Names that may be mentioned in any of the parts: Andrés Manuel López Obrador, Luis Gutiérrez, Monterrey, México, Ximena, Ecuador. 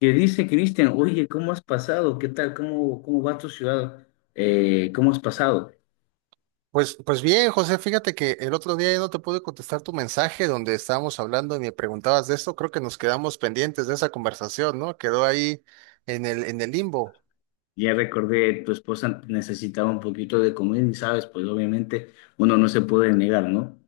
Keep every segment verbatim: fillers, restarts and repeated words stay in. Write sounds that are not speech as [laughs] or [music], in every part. Que dice, Cristian? Oye, ¿cómo has pasado? ¿Qué tal? ¿Cómo, cómo va tu ciudad? Eh, ¿cómo has pasado? Pues, pues bien, José, fíjate que el otro día ya no te pude contestar tu mensaje donde estábamos hablando y me preguntabas de esto. Creo que nos quedamos pendientes de esa conversación, ¿no? Quedó ahí en el, en el limbo. Ya recordé, tu esposa necesitaba un poquito de comida y sabes, pues obviamente uno no se puede negar, ¿no?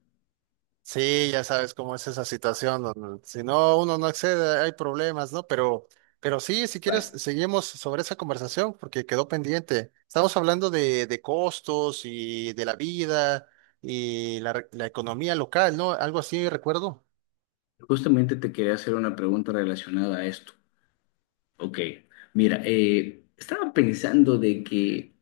Sí, ya sabes cómo es esa situación donde si no uno no accede, hay problemas, ¿no? Pero, pero sí, si quieres, Exacto. seguimos sobre esa conversación porque quedó pendiente. Estamos hablando de, de costos y de la vida y la, la economía local, ¿no? Algo así, recuerdo. Justamente te quería hacer una pregunta relacionada a esto. Ok, mira, eh, estaba pensando de que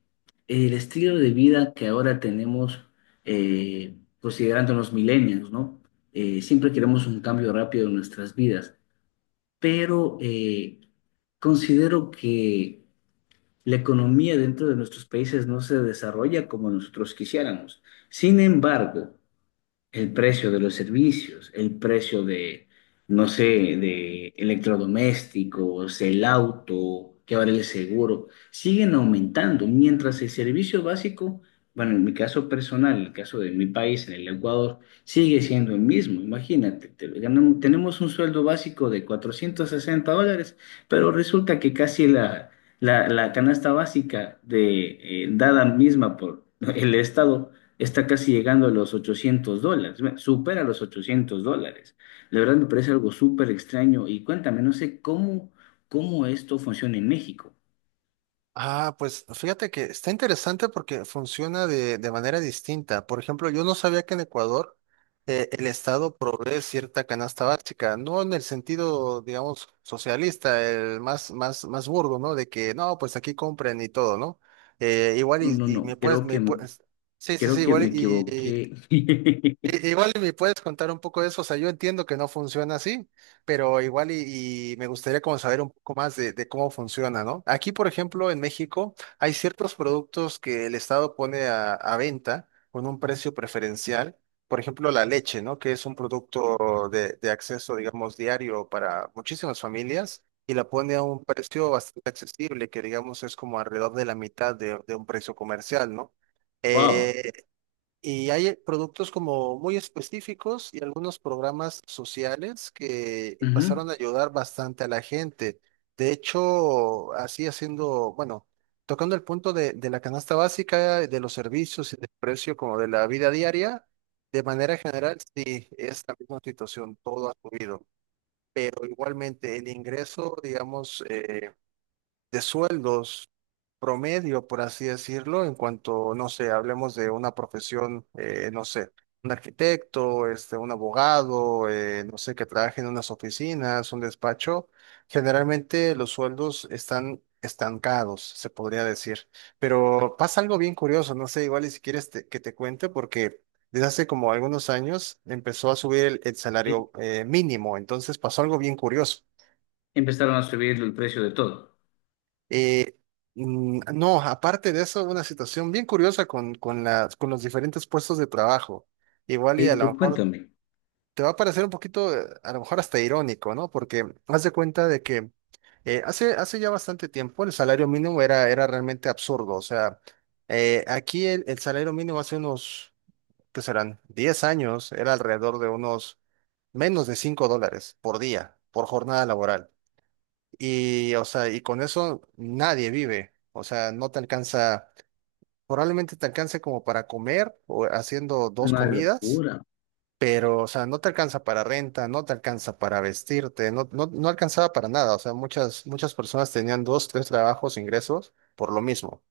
el estilo de vida que ahora tenemos, eh, considerando los millennials, ¿no? Eh, siempre queremos un cambio rápido en nuestras vidas, pero eh, considero que la economía dentro de nuestros países no se desarrolla como nosotros quisiéramos. Sin embargo, el precio de los servicios, el precio de, no sé, de electrodomésticos, el auto, que vale el seguro, siguen aumentando, mientras el servicio básico, bueno, en mi caso personal, en el caso de mi país, en el Ecuador, sigue siendo el mismo. Imagínate, te- ganamos- tenemos un sueldo básico de cuatrocientos sesenta dólares, pero resulta que casi la, la, la canasta básica de, eh, dada misma por el Estado, está casi llegando a los ochocientos dólares, bueno, supera los ochocientos dólares. La verdad me parece algo súper extraño y cuéntame, no sé cómo, cómo esto funciona en México. Ah, pues fíjate que está interesante porque funciona de, de manera distinta. Por ejemplo, yo no sabía que en Ecuador eh, el Estado provee cierta canasta básica, no en el sentido, digamos, socialista, el más, más, más burdo, ¿no? De que no, pues aquí compren y todo, ¿no? Eh, igual No, y, no, y no, me puedes, creo que me me, puedes. Sí, sí, creo sí, que igual me y, equivoqué. [laughs] I- Igual y me puedes contar un poco de eso, o sea, yo entiendo que no funciona así, pero igual y, y me gustaría como saber un poco más de, de cómo funciona, ¿no? Aquí, por ejemplo, en México hay ciertos productos que el Estado pone a, a venta con un precio preferencial, por ejemplo, la leche, ¿no? Que es un producto de, de acceso, digamos, diario para muchísimas familias y la pone a un precio bastante accesible, que digamos es como alrededor de la mitad de de un precio comercial, ¿no? Wow. Eh, y hay productos como muy específicos y algunos programas sociales que Ujú. empezaron a ayudar bastante a la gente. De hecho, así haciendo, bueno, tocando el punto de, de la canasta básica, de los servicios y del precio como de la vida diaria, de manera general, sí, es la misma situación, todo ha subido. Pero igualmente el ingreso, digamos, eh, de sueldos promedio, por así decirlo, en cuanto, no sé, hablemos de una profesión, eh, no sé, un arquitecto, este, un abogado, eh, no sé, que trabaje en unas oficinas, un despacho, generalmente los sueldos están estancados, se podría decir. Pero pasa algo bien curioso, no sé, igual y si quieres te- que te cuente, porque desde hace como algunos años empezó a subir el, el Sí, salario eh, mínimo, entonces pasó algo bien curioso. empezaron a subir el precio de todo. Eh, mm, no, aparte de eso, una situación bien curiosa con, con las, con los diferentes puestos de trabajo. Ok, Igual y a lo pero mejor cuéntame, te va a parecer un poquito, eh, a lo mejor hasta irónico, ¿no? Porque haz de cuenta de que eh, hace, hace ya bastante tiempo el salario mínimo era, era realmente absurdo. O sea, eh, aquí el, el salario mínimo hace unos, ¿qué serán? Diez años era alrededor de unos menos de cinco dólares por día, por jornada laboral. Y, o sea, y con eso nadie vive. O sea, no te alcanza, probablemente te alcance como para comer o haciendo dos una comidas, locura, pero, o sea, no te alcanza para renta, no te alcanza para vestirte, no, no, no alcanzaba para nada. O sea, muchas, muchas personas tenían dos, tres trabajos, ingresos por lo mismo.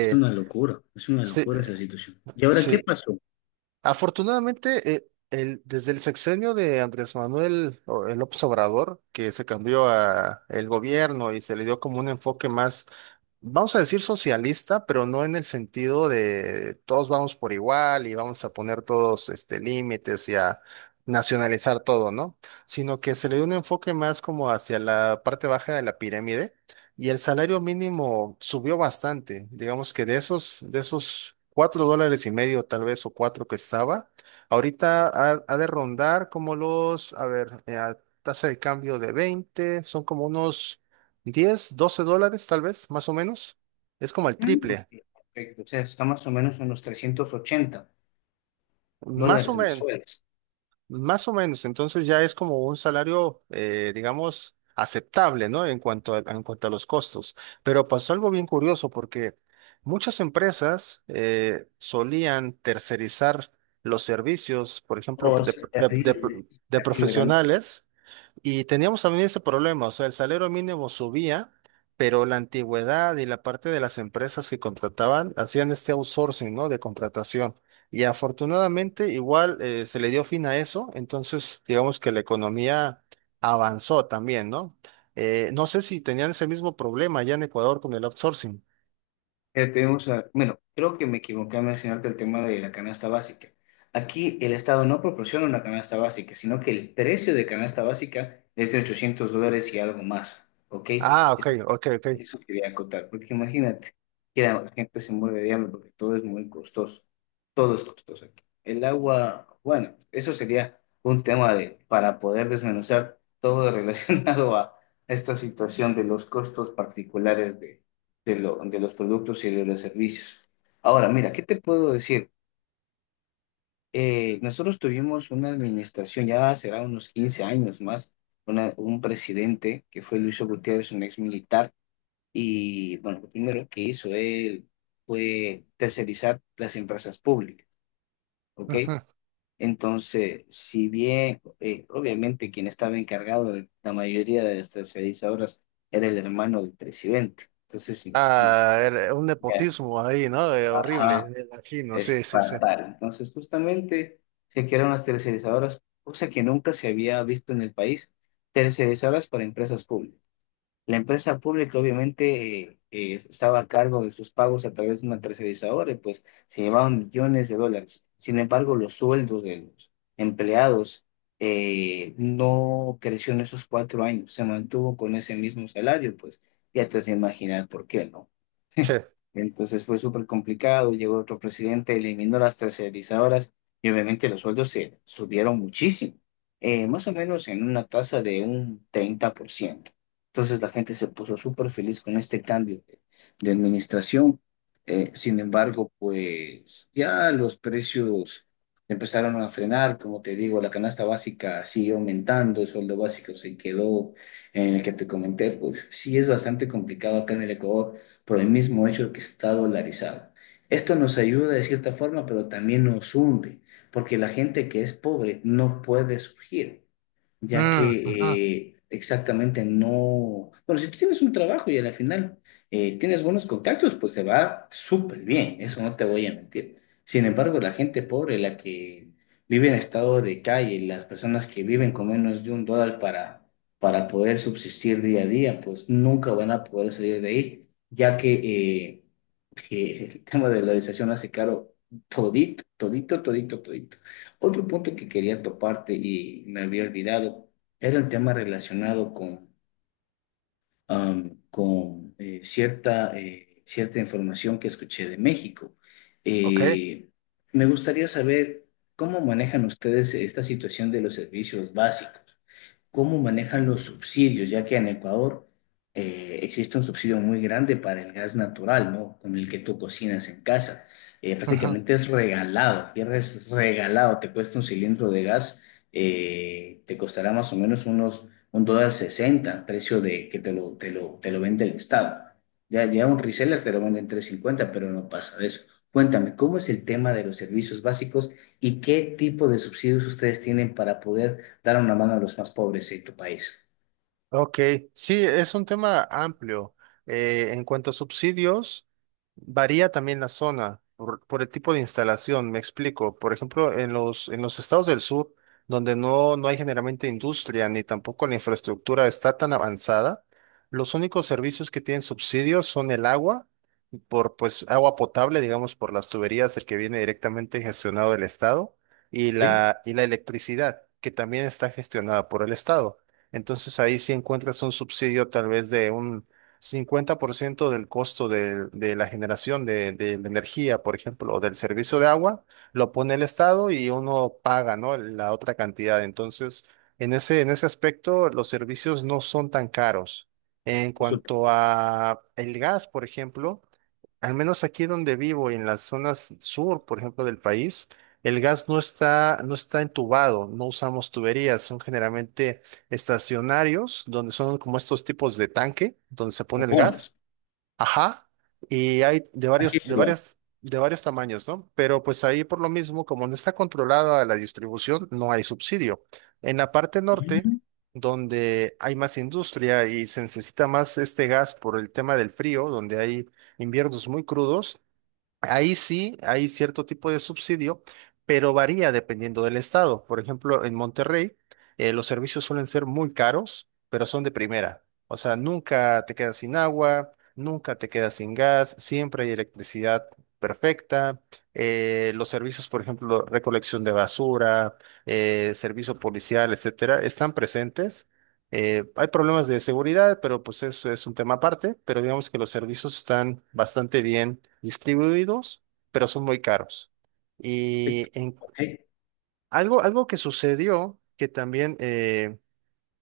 es una locura, es una sí, locura esa situación. ¿Y ahora qué sí. pasó? Afortunadamente, eh, el, desde el sexenio de Andrés Manuel o- López Obrador, que se cambió a el gobierno y se le dio como un enfoque más, vamos a decir, socialista, pero no en el sentido de todos vamos por igual y vamos a poner todos este, límites y a nacionalizar todo, ¿no? Sino que se le dio un enfoque más como hacia la parte baja de la pirámide y el salario mínimo subió bastante. Digamos que de esos, de esos cuatro dólares y medio tal vez o cuatro que estaba, ahorita ha, ha de rondar como los, a ver, eh, a tasa de cambio de veinte, son como unos diez doce dólares tal vez, más o menos. Es como el Mm, ok, triple, perfecto, o sea, está más o menos en los 380 más o dólares menos, mensuales. más o menos. Entonces ya es como un salario, eh, digamos, aceptable, ¿no? En cuanto a, en cuanto a los costos. Pero pasó algo bien curioso porque muchas empresas eh, solían tercerizar los servicios, por ejemplo, Oh, de, eso es de de- terrible, eso es de terrible, ¿verdad? profesionales. Y teníamos también ese problema, o sea, el salario mínimo subía, pero la antigüedad y la parte de las empresas que contrataban hacían este outsourcing, ¿no? De contratación. Y afortunadamente igual eh, se le dio fin a eso, entonces digamos que la economía avanzó también, ¿no? Eh, no sé si tenían ese mismo problema allá en Ecuador con el outsourcing. Ya tenemos a- bueno, creo que me equivoqué al mencionarte el tema de la canasta básica. Aquí el Estado no proporciona una canasta básica, sino que el precio de canasta básica es de ochocientos dólares y algo más, ¿ok? Ah, ok, ok, ok. Eso quería acotar, porque imagínate que la gente se muere de hambre porque todo es muy costoso. Todo es costoso aquí. El agua, bueno, eso sería un tema de, para poder desmenuzar todo [laughs] relacionado a esta situación de los costos particulares de, de, lo- de los productos y de los servicios. Ahora, mira, ¿qué te puedo decir? Eh, nosotros tuvimos una administración, ya será unos quince años más, una- un presidente que fue Luis Gutiérrez, un ex militar, y bueno, lo primero que hizo él fue tercerizar las empresas públicas, ¿ok? Ujú. Entonces, si bien eh, obviamente quien estaba encargado de la mayoría de las tercerizadoras era el hermano del presidente, entonces imagínate, Ah, era un ya, nepotismo ahí, ¿no? Eh, horrible, ajá, me imagino, sí, es sí, sí. fatal. Entonces, justamente se crearon las tercerizadoras, cosa que nunca se había visto en el país, tercerizadoras para empresas públicas. La empresa pública obviamente eh, eh, estaba a cargo de sus pagos a través de una tercerizadora y pues se llevaban millones de dólares. Sin embargo, los sueldos de los empleados eh, no creció en esos cuatro años, se mantuvo con ese mismo salario, pues ya te has de imaginar por qué, ¿no? Che. Entonces fue súper complicado, llegó otro presidente, eliminó las tercerizadoras y obviamente los sueldos se subieron muchísimo, eh, más o menos en una tasa de un treinta por ciento. Entonces la gente se puso súper feliz con este cambio de, de administración. Eh, sin embargo, pues ya los precios empezaron a frenar, como te digo, la canasta básica siguió aumentando, el sueldo básico se quedó en el que te comenté, pues sí es bastante complicado acá en el Ecuador por el mismo hecho de que está dolarizado. Esto nos ayuda de cierta forma, pero también nos hunde, porque la gente que es pobre no puede surgir, ya Mm, ujú. que eh, exactamente no... Bueno, si tú tienes un trabajo y a la final eh, tienes buenos contactos, pues se va súper bien, eso no te voy a mentir. Sin embargo, la gente pobre, la que vive en estado de calle, las personas que viven con menos de un dólar para para poder subsistir día a día, pues nunca van a poder salir de ahí ya que, eh, que el tema de la dolarización hace caro todito, todito, todito, todito. Otro punto que quería toparte y me había olvidado era el tema relacionado con, am, con eh, cierta, eh, cierta información que escuché de México. Ok. Eh, Me gustaría saber cómo manejan ustedes esta situación de los servicios básicos, cómo manejan los subsidios, ya que en Ecuador eh, existe un subsidio muy grande para el gas natural, ¿no? Con el que tú cocinas en casa. Eh, Ujú. Prácticamente es regalado, aquí es regalado, te cuesta un cilindro de gas, eh, te costará más o menos unos un dólar sesenta, precio de que te lo, te lo, te lo vende el Estado. Ya, ya un reseller te lo vende en tres cincuenta, pero no pasa de eso. Cuéntame, ¿cómo es el tema de los servicios básicos y qué tipo de subsidios ustedes tienen para poder dar una mano a los más pobres de tu país? Ok, sí, es un tema amplio. Eh, en cuanto a subsidios, varía también la zona por, por el tipo de instalación, me explico. Por ejemplo, en los, en los estados del sur, donde no, no hay generalmente industria ni tampoco la infraestructura está tan avanzada, los únicos servicios que tienen subsidios son el agua por pues agua potable, digamos, por las tuberías, el que viene directamente gestionado del Estado, y ¿Ok? la, y la electricidad, que también está gestionada por el Estado. Entonces ahí sí encuentras un subsidio tal vez de un cincuenta por ciento del costo de de, la generación de, de la energía, por ejemplo, o del servicio de agua, lo pone el Estado y uno paga, ¿no? La otra cantidad. Entonces, en ese, en ese aspecto, los servicios no son tan caros. En Consulta. cuanto a el gas, por ejemplo, al menos aquí donde vivo, en las zonas sur, por ejemplo, del país, el gas no está, no está entubado, no usamos tuberías, son generalmente estacionarios, donde son como estos tipos de tanque, donde se O pone el bonos. gas. Ajá, y hay de Aquí varios, es de igual. varias, de varios tamaños, ¿no? Pero pues ahí por lo mismo, como no está controlada la distribución, no hay subsidio. En la parte Ujú. norte, donde hay más industria y se necesita más este gas por el tema del frío, donde hay inviernos muy crudos, ahí sí hay cierto tipo de subsidio, pero varía dependiendo del estado. Por ejemplo, en Monterrey, eh, los servicios suelen ser muy caros, pero son de primera. O sea, nunca te quedas sin agua, nunca te quedas sin gas, siempre hay electricidad perfecta. Eh, los servicios, por ejemplo, recolección de basura, eh, servicio policial, etcétera, están presentes, eh, hay problemas de seguridad, pero pues eso es un tema aparte, pero digamos que los servicios están bastante bien distribuidos, pero son muy caros. Y en Ok. algo, algo que sucedió que también eh,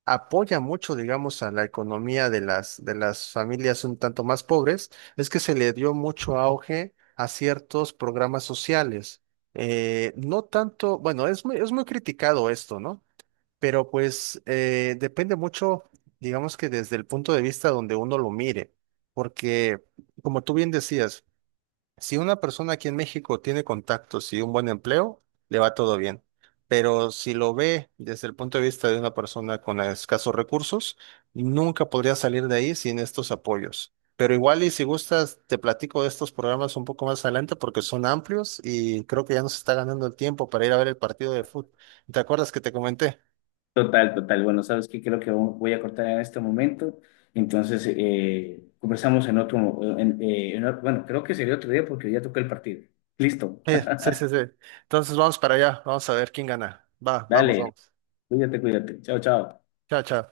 apoya mucho, digamos, a la economía de las, de las familias un tanto más pobres, es que se le dio mucho auge a ciertos programas sociales. Eh, no tanto, bueno, es muy, es muy criticado esto, ¿no? Pero pues eh, depende mucho, digamos que desde el punto de vista donde uno lo mire, porque como tú bien decías, si una persona aquí en México tiene contactos y un buen empleo, le va todo bien. Pero si lo ve desde el punto de vista de una persona con escasos recursos, nunca podría salir de ahí sin estos apoyos. Pero igual y si gustas, te platico de estos programas un poco más adelante porque son amplios y creo que ya nos está ganando el tiempo para ir a ver el partido de fútbol. ¿Te acuerdas que te comenté? Total, total. Bueno, ¿sabes qué? Creo que voy a cortar en este momento. Entonces, eh, conversamos en otro, en- eh, en otro... Bueno, creo que sería otro día porque ya tocó el partido. Listo. Sí, sí, [laughs] sí, sí. Entonces vamos para allá, vamos a ver quién gana. Va, vamos, Dale, vamos. cuídate, cuídate. Chao, chao. Chao, chao.